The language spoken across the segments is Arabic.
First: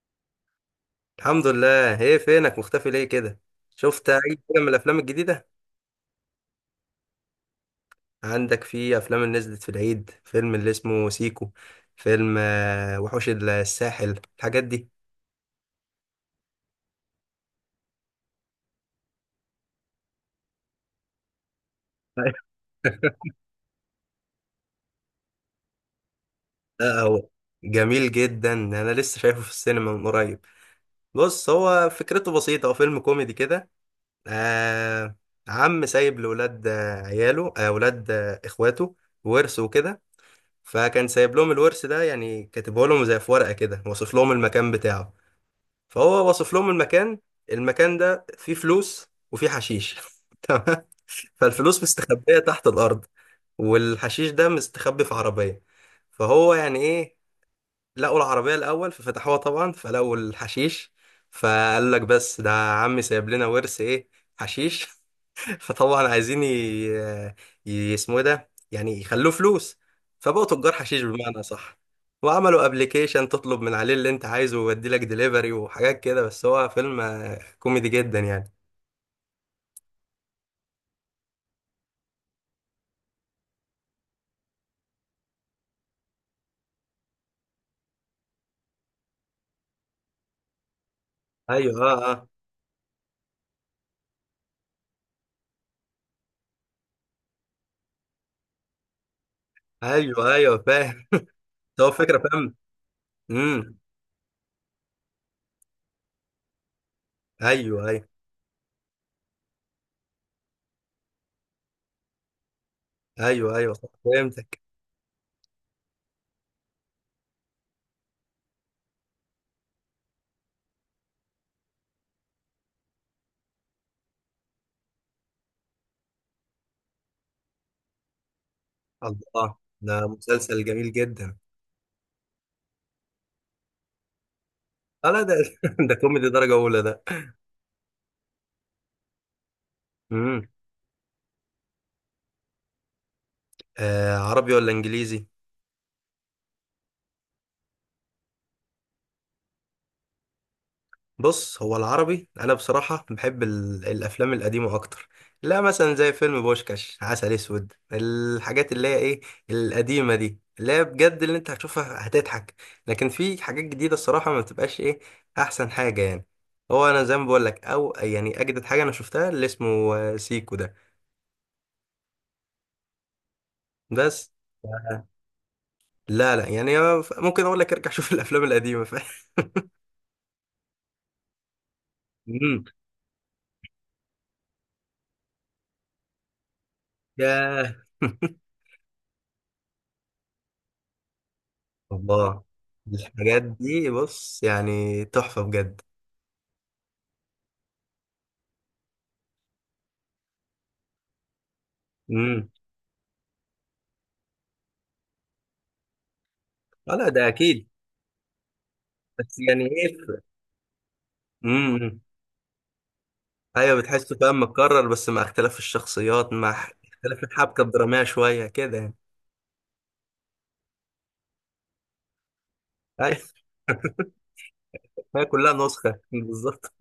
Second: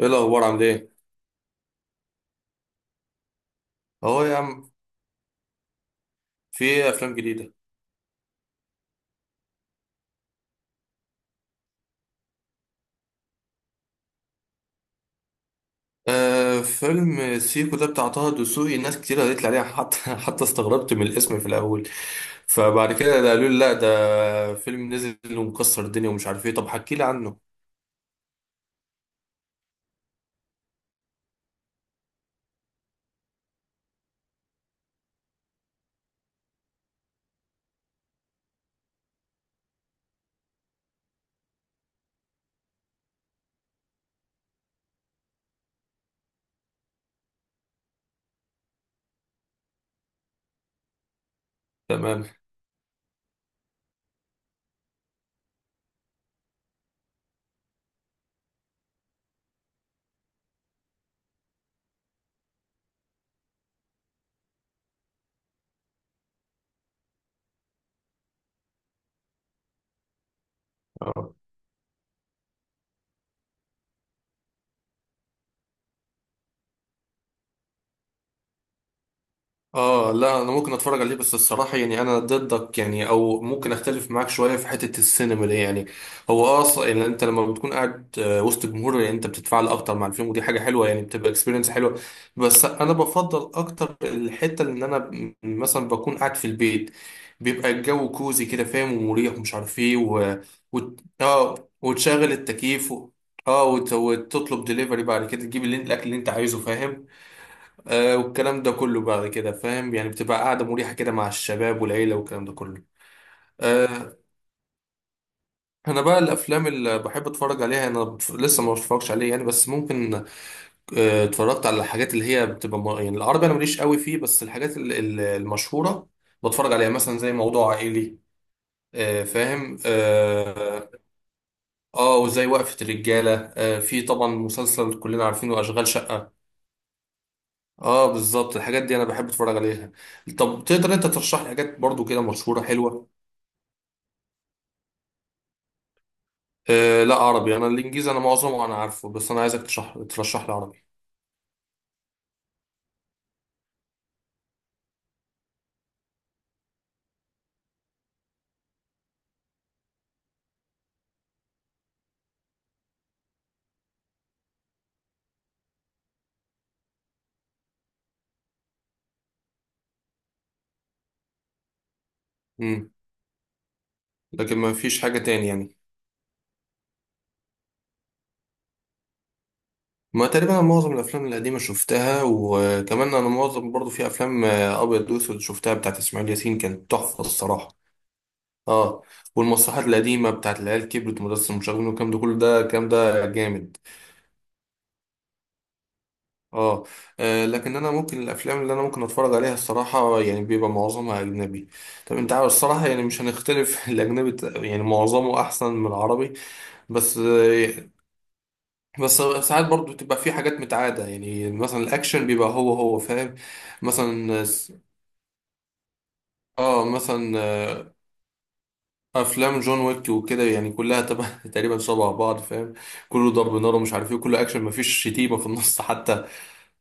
ايه الاخبار عامل ايه؟ الحمد لله. ايه فينك مختفي ليه كده؟ شفت اي اهو يا فيلم من عم. الافلام الجديده؟ في ايه افلام جديده؟ عندك في افلام اللي نزلت في العيد، فيلم اللي اسمه سيكو، فيلم وحوش الساحل، الحاجات دي. آه، فيلم سيكو ده بتاع طه دسوقي، ناس كتير قالت لي عليه حتى حتى استغربت من الاسم في الاول. فبعد كده ده قالوا لي لا، ده فيلم نزل ومكسر الدنيا ومش عارف ايه. طب حكي لا، لي هو عنه. جميل جدا، انا لسه شايفه في السينما من قريب. بص، هو فكرته بسيطه، هو فيلم كوميدي كده. آه. عم سايب لاولاد، عياله، اولاد، اخواته، ورث وكده. فكان سايب لهم الورث ده، يعني كاتبه لهم زي في ورقه كده، واصف لهم المكان بتاعه. فهو واصف لهم المكان ده، فيه فلوس وفيه حشيش. تمام. فالفلوس تمام. مستخبية تحت الأرض، والحشيش ده مستخبي في عربية. فهو يعني إيه؟ لقوا العربية الأول ففتحوها طبعا، فلقوا الحشيش. فقال لك بس ده عمي سايب لنا ورث إيه؟ حشيش! فطبعا عايزين اسمه إيه ده، يعني يخلوه فلوس. فبقوا تجار حشيش بمعنى صح. وعملوا ابلكيشن تطلب من عليه اللي انت عايزه ويودي لك دليفري وحاجات كده. بس هو فيلم كوميدي جدا يعني. اه لا، انا ممكن اتفرج عليه، بس الصراحه يعني انا ضدك، يعني او ممكن اختلف معاك شويه في حته السينما دي يعني. هو يعني انت لما بتكون قاعد وسط جمهور، يعني انت بتتفاعل اكتر مع الفيلم، ودي حاجه حلوه يعني، بتبقى اكسبيرينس ايوه، اه، حلوه. اه. بس انا بفضل اكتر الحته اللي انا مثلا بكون قاعد في البيت، بيبقى الجو كوزي كده، فاهم؟ ومريح ومش عارف ايه ايوه، و... ايوه، وت... فاهم. اه ده هو فكره، وتشغل فاهم. التكييف، امم. وتطلب ديليفري، بعد كده تجيب الاكل اللي انت عايزه، فاهم؟ ايوه، ايوه. آه، والكلام ده كله بعد كده، فاهم؟ يعني بتبقى قاعدة مريحة كده مع الشباب والعيلة والكلام ده كله. ايوه، ايوه، صح، آه. فهمتك. أنا بقى الأفلام اللي بحب أتفرج عليها، أنا لسه ما بتفرجش عليه يعني، بس ممكن. آه، اتفرجت على الحاجات اللي هي بتبقى يعني العربي أنا ماليش قوي فيه، بس الحاجات المشهورة بتفرج عليها، مثلا زي موضوع عائلي. آه الله، فاهم. ده مسلسل آه. جميل جدا. آه، وزي وقفة الرجالة، آه، في طبعا مسلسل اه، لا، كلنا ده. عارفينه، أشغال ده كوميدي شقة. درجه اولى ده. اه بالظبط، الحاجات دي انا بحب اتفرج عليها. امم. طب تقدر انت ترشح لي حاجات برضو كده مشهوره حلوه؟ آه، عربي ولا انجليزي؟ آه لا عربي، انا الانجليزي انا معظمه انا عارفه، بس انا عايزك ترشح لي عربي. بص، هو العربي، انا بصراحه بحب الافلام القديمه اكتر. لا، مثلا زي فيلم بوشكاش، عسل اسود، الحاجات اللي هي ايه، القديمه دي، اللي هي بجد اللي انت هتشوفها هتضحك. لكن في حاجات جديده، الصراحه ما بتبقاش ايه احسن حاجه يعني. هو انا زي ما بقول لك، او يعني اجدد حاجه انا شفتها اللي اسمه سيكو ده. امم. بس. لكن ما فيش آه، حاجه تاني يعني؟ لا، لا، يعني ممكن اقول لك ارجع شوف الافلام القديمه ما تقريبا انا معظم الافلام القديمه شفتها، مم. وكمان انا معظم برضو في افلام ابيض واسود شفتها بتاعت اسماعيل ياسين، كانت تحفه الصراحه. ياه. اه. والمسرحيات القديمه بتاعت العيال كبرت، مدرسه المشاغبين والكلام ده كله، الله، ده الكلام ده الحاجات جامد. دي بص يعني تحفة بجد. اه. آه، لكن انا ممكن الافلام اللي انا ممكن اتفرج عليها الصراحه يعني بيبقى معظمها اجنبي. طب انت عارف امم. الصراحه يعني مش هنختلف، الاجنبي يعني معظمه احسن من العربي. آه، لا بس ده اكيد. آه. بس بس يعني ساعات برضو بتبقى ايه. في حاجات متعاده يعني، مثلا امم. الاكشن بيبقى هو هو، فاهم؟ ايوه، بتحسه فاهم، مثلا س- متكرر بس مع اختلاف الشخصيات، مع اه اختلاف مثلا الحبكة الدرامية شوية كده يعني. افلام جون ويك وكده، يعني كلها تبع تقريبا شبه بعض، فاهم؟ ايوه. كله ضرب نار ومش عارف ايه، كله اكشن، مفيش هي شتيمه في كلها النص نسخة حتى. بالظبط.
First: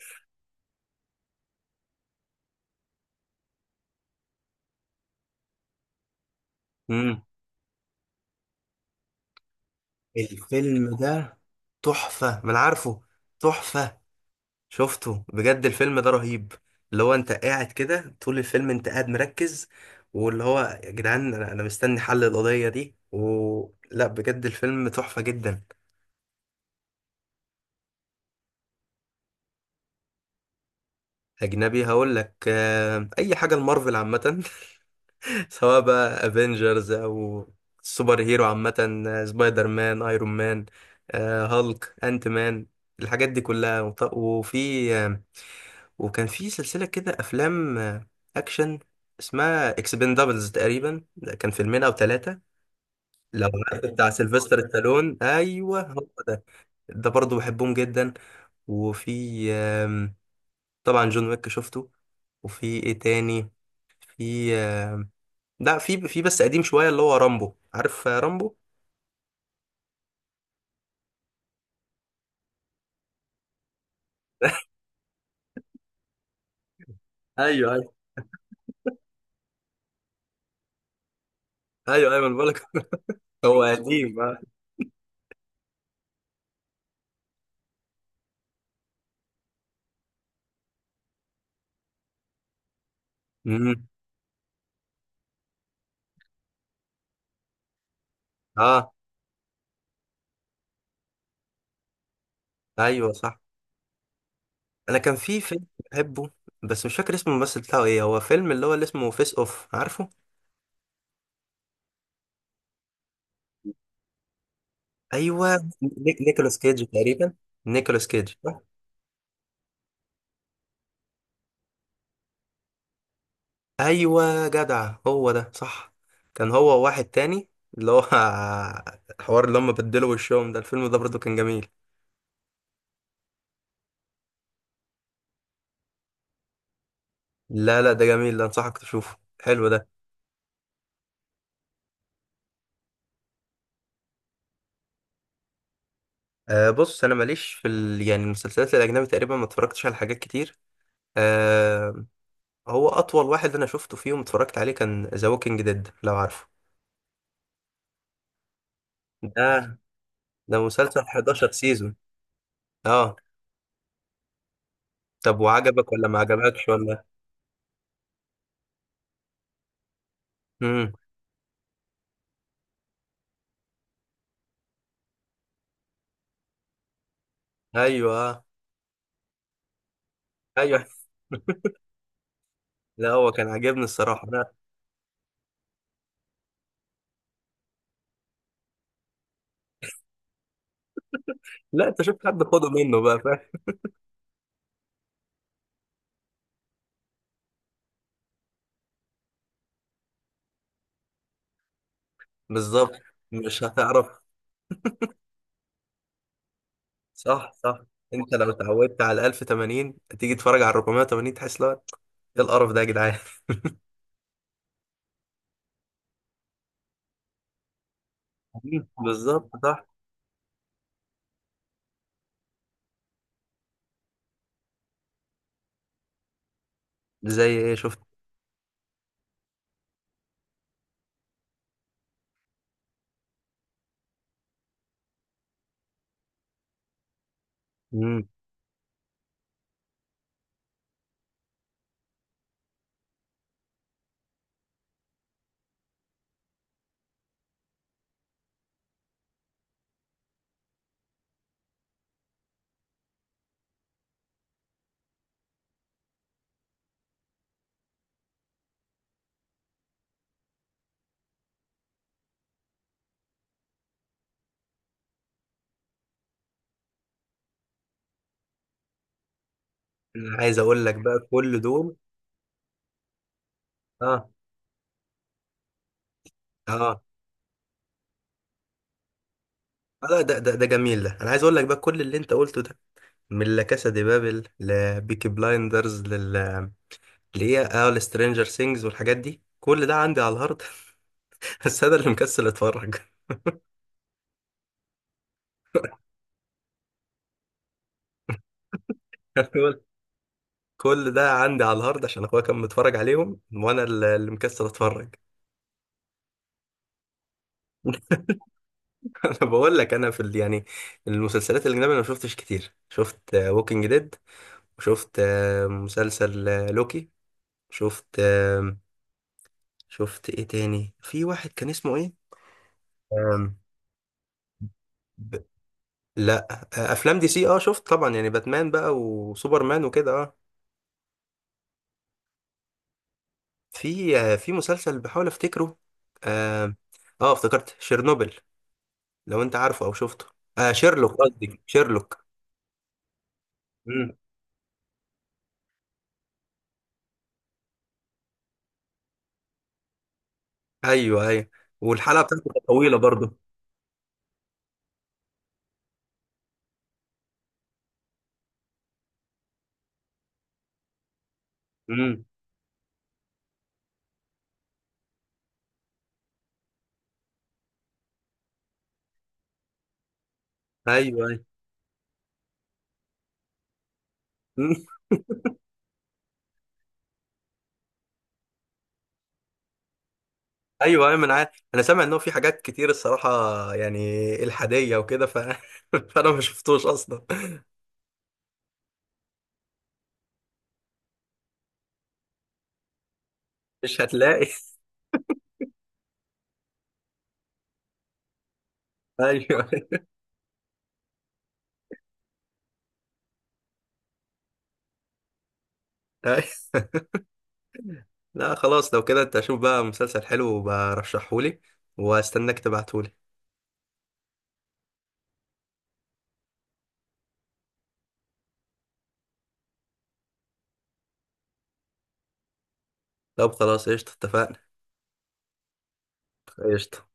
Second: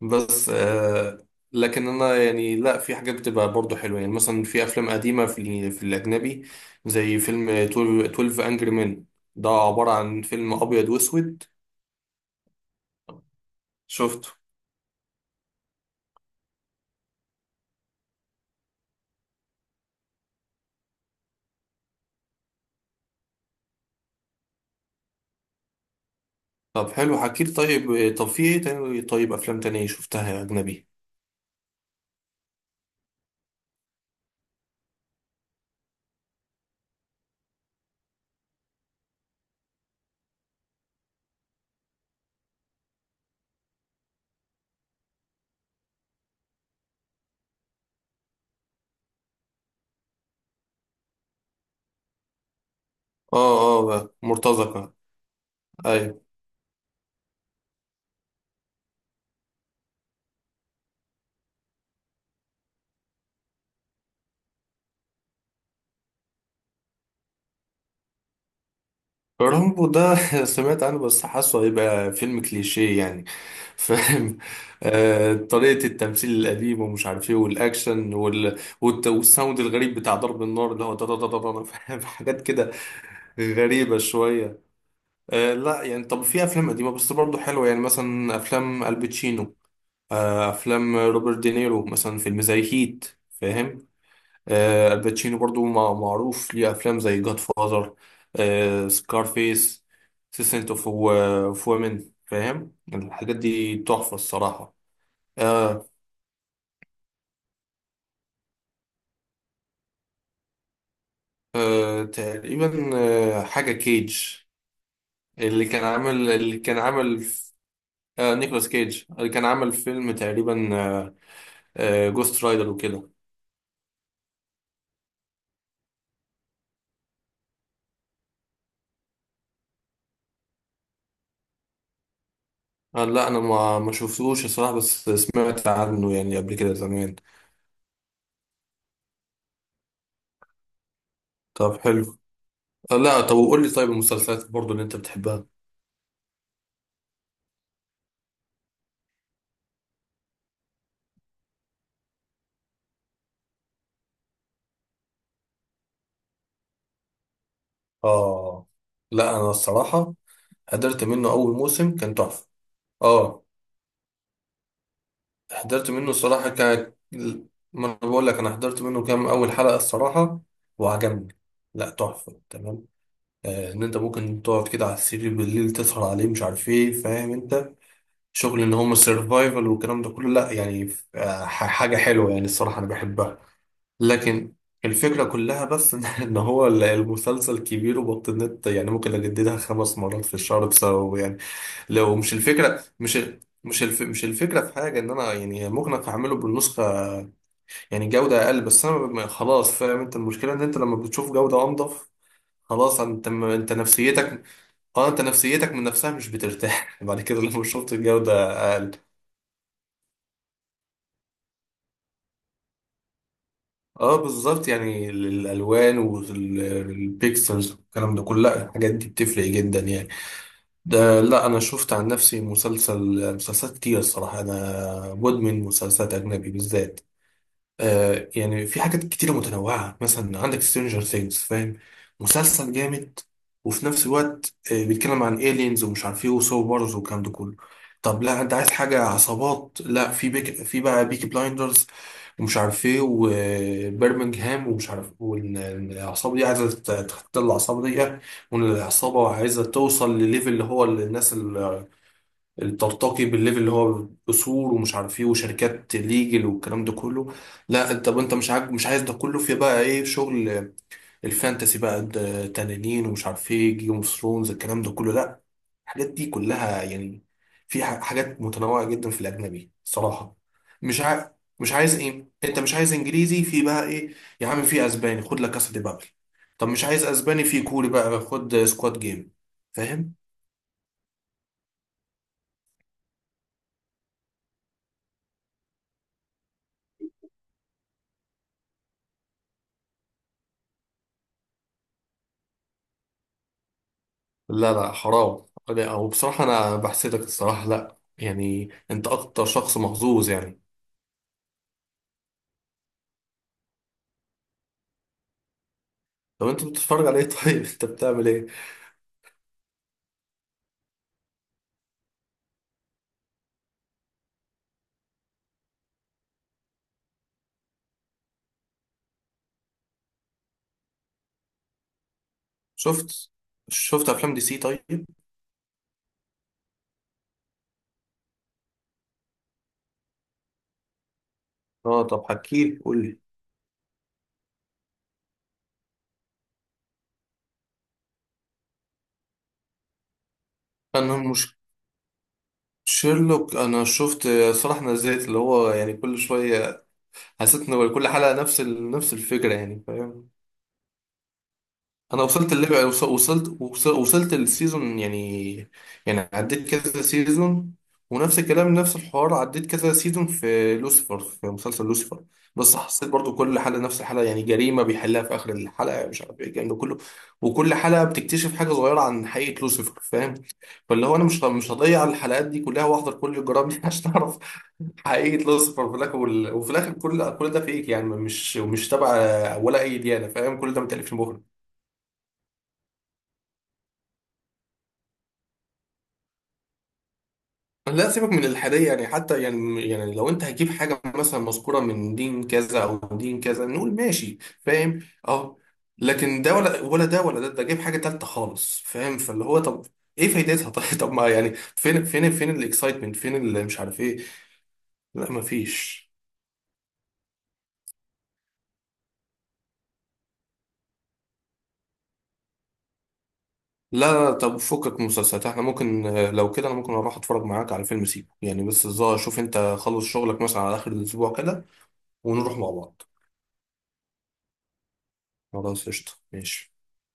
بس آه. لكن انا يعني لا، في حاجات بتبقى برضو حلوه يعني، مثلا في افلام قديمه في في الاجنبي، زي امم. فيلم 12 انجري مان، ده عباره عن فيلم ابيض الفيلم ده واسود. تحفة، ما انا عارفه. تحفة. شفته. شفته بجد، الفيلم ده رهيب. اللي هو انت قاعد كده طول الفيلم، انت قاعد مركز. واللي هو يا جدعان، انا مستني حل القضية دي. و لا، بجد الفيلم تحفة جدا. طب حلو، حكيت طيب. طب في ايه تاني؟ طيب افلام تانية شفتها يا اجنبي؟ اجنبي، هقول لك اي حاجة. المارفل عامة. سواء بقى افنجرز او سوبر هيرو عامة، سبايدر مان، ايرون مان، هالك، انت مان، الحاجات دي كلها. وفي آه، وكان في سلسلة كده افلام اكشن اسمها اكسبندابلز. تقريبا ده كان فيلمين او ثلاثة. اه لو عرفت بتاع اه سيلفستر مرتزقه. ستالون. ايوه، هو أيوة. ده. ده برضه بحبهم جدا. وفي طبعا جون ويك شفته. وفي ايه تاني؟ في، لا، في بس قديم شويه اللي هو رامبو. عارف رامبو؟ رامبو ده سمعت عنه، بس حاسه هيبقى فيلم كليشيه يعني، فاهم. آه، طريقة التمثيل القديم ومش عارف ايه، ايوه، ايوه. والاكشن والساوند الغريب بتاع ضرب النار، اللي هو دا دا دا دا دا، فاهم؟ ايوه، ايوه، انا حاجات بقول لك. كده هو غريبة قديم، آه. شوية. آه لا يعني، طب في افلام قديمة بس برضه حلوة يعني، مثلا افلام الباتشينو، آه افلام روبرت دينيرو، مثلا فيلم زي هيت، فاهم؟ امم. آه، الباتشينو برضو معروف ليه افلام زي جاد فازر، اه، سكارفيس، سيسنت اوف وومن، فاهم؟ ايوه، الحاجات صح. دي تحفه الصراحه. انا كان في فيلم آه. بحبه، بس مش فاكر اسمه، الممثل بتاعه ايه. هو فيلم اللي هو اللي اسمه فيس اوف، عارفه؟ آه تقريبا. آه حاجه كيج، ايوه، اللي كان عامل نيكولاس اللي كان كيدج عامل تقريبا. ف- نيكولاس كيدج آه صح؟ نيكولاس كيج، اللي كان عامل فيلم تقريبا آه، آه جوست رايدر وكده. ايوه، جدع، هو ده صح. كان هو واحد تاني اللي هو الحوار اللي هم بدلوا وشهم ده، الفيلم ده برضه كان جميل. آه لا، انا ما شفتوش الصراحه، بس سمعت عنه يعني قبل كده زمان. لا، لا، ده جميل ده، انصحك تشوفه حلو ده. طب حلو. آه لا، طب وقول لي طيب المسلسلات برضو اللي انت بتحبها؟ أه، بص، انا ماليش في يعني المسلسلات الاجنبي، تقريبا ما اتفرجتش على حاجات كتير. أه. هو اطول واحد انا شفته فيهم، اتفرجت عليه، كان ذا ووكينج ديد، لو عارفه. اه لا انا ده. الصراحه. ده مسلسل حضرت منه 11 اول سيزون. موسم، كان تحفه. اه. اه. طب حضرت وعجبك ولا منه ما الصراحه عجبكش ولا؟ ما انا بقول لك، انا حضرت منه كام اول حلقه الصراحه، امم. وعجبني. لا تحفه تمام. آه، ان انت ممكن تقعد كده على السرير بالليل تسهر عليه، مش عارف ايه، فاهم انت؟ ايوه، شغل ان هم السرفايفل والكلام ده كله، لا ايوه. يعني. آه، حاجه حلوه يعني الصراحه، انا لا، هو بحبها. كان عاجبني الصراحه، لا. لكن الفكرة كلها بس، إن هو المسلسل كبير وبطلت يعني، ممكن أجددها 5 مرات في الشهر بسببه يعني. لا، انت شوف لو مش حد خده الفكرة، منه بقى، فاهم. مش الفكرة في حاجة إن أنا يعني ممكن أعمله بالنسخة، يعني جودة أقل، بس أنا خلاص، فاهم أنت؟ المشكلة إن أنت لما بتشوف جودة أنضف، بالظبط. خلاص أنت مش أنت هتعرف. نفسيتك. أه، أنت نفسيتك من نفسها مش بترتاح بعد كده صح، لما صح. شفت الجودة انت لو أقل. اتعودت على 1080 تيجي تتفرج على 480 تحس لا، ايه القرف ده يا جدعان. أه بالظبط، يعني الألوان والبيكسلز والكلام ده كله، لا الحاجات دي بتفرق بالظبط. جدا يعني. ده لا، انا شفت عن نفسي مسلسل، مسلسلات كتير الصراحه، انا مدمن مسلسلات اجنبي بالذات. زي ايه شفت؟ آه يعني في حاجات كتيرة متنوعة، مثلا عندك سترينجر ثينجز، فاهم؟ مسلسل جامد، وفي نفس الوقت آه بيتكلم عن aliens ومش عارف ايه، وسو بارز والكلام ده كله. طب مم. لا، انت عايز حاجة عصابات؟ لا، في في بقى بيكي بلايندرز، ومش عارف ايه، وبرمنجهام ومش عارف، والعصابة دي عايزة تختل العصابة دي، والعصابة عايزة توصل لليفل اللي هو الناس ترتقي بالليفل اللي هو اصول، ومش عارف ايه، وشركات ليجل والكلام ده كله. لا انت، انت مش مش عايز ده كله؟ في بقى ايه؟ شغل الفانتسي بقى، ده تنانين ومش عارف ايه، جيم اوف ثرونز، الكلام ده كله. لا الحاجات دي كلها يعني، في حاجات متنوعة جدا في الاجنبي صراحة. انا عايز اقول لك مش بقى ع... كل مش عايز دول. ايه؟ انت مش عايز انجليزي؟ في بقى ايه؟ اه، يا عم في اسباني، خد لك كاسا دي بابل. طب مش اه، عايز اسباني؟ في كوري بقى، خد سكواد جيم. آه، فاهم؟ لا، ده جميل ده، انا عايز اقول لك بقى كل اللي انت قلته ده، من لا كاسا دي بابل لبيكي بلايندرز لل ليه اه لسترينجر سينجز والحاجات دي، كل ده عندي على الهارد. بس انا اللي مكسل اتفرج. لا لا حرام لا، هو بصراحة أنا بحسدك الصراحة، لا يعني أنت أكتر شخص محظوظ يعني. كل ده عندي على الهارد عشان اخويا كان متفرج عليهم، وانا اللي مكسل اتفرج. طب أنت بتتفرج على إيه طيب؟ أنت بتعمل إيه؟ انا بقول لك، انا في يعني المسلسلات الاجنبيه انا ما شفتش كتير. شفت ووكينج ديد، وشفت مسلسل لوكي. شفت شفت ايه تاني؟ في واحد كان اسمه ايه؟ شفت. آم، شفت أفلام دي سي طيب؟ ب... لا، افلام دي سي. اه شفت طبعا، يعني باتمان بقى وسوبرمان وكده، اه. أه، طب حكيلي، قول لي. في مسلسل بحاول افتكره. اه, افتكرت شيرنوبل، لو انت عارفه او شفته. آه، شيرلوك، أنا مش. قصدي شيرلوك. شيرلوك أنا مم. شفت صراحة، نزلت اللي هو يعني كل شوية، حسيت إن كل حلقة نفس الفكرة يعني، فاهم؟ ايوه، ايوه. والحلقه انا بتاعته وصلت كانت الليفل يعني، طويله برضه. وصلت السيزون يعني، يعني عديت كذا سيزون. ونفس الكلام نفس الحوار، عديت كذا سيزون في لوسيفر، في مسلسل امم. لوسيفر. بس حسيت برضو كل حلقة نفس الحلقة يعني، جريمة بيحلها في آخر الحلقة، مش عارف ايه، الكلام ده كله. وكل حلقة بتكتشف حاجة صغيرة عن حقيقة لوسيفر، فاهم؟ فاللي هو انا ايوه، ايوه. مش هضيع الحلقات دي كلها واحضر كل الجرائم دي عشان اعرف مم. حقيقة لوسيفر في الاخر. وفي الاخر كل ده فيك يعني، مش تبع ولا اي ديانة، فاهم؟ كل ده ايوه، متألفش ايوه، ما انا مخرج. عارف. انا سامع ان هو في حاجات كتير الصراحه، يعني الحاديه وكده فانا ما شفتوش اصلا. لا سيبك من الحادية يعني حتى، يعني لو انت هتجيب حاجة مثلا مذكورة من دين كذا او دين كذا نقول مش ماشي، هتلاقي. فاهم؟ اه لكن ده ولا ده ولا ده، ده جايب حاجة تالتة خالص، فاهم؟ فاللي هو ايوه، طب ايه فايدتها؟ طب ما يعني، فين فين فين الاكسايتمنت، فين اللي مش عارف ايه؟ لا مفيش. ايوه. لا، خلاص لو كده، انت اشوف بقى مسلسل حلو وبرشحهولي، واستناك تبعتهولي. لا لا، طب فكك مسلسلات، احنا ممكن آه، لو كده انا ممكن اروح اتفرج معاك على فيلم سيكو يعني، بس الظاهر شوف انت خلص شغلك مثلا على اخر الاسبوع كده، ونروح مع بعض. طب خلاص، قشطة، اتفقنا. خلاص قشطة ماشي. قشطة.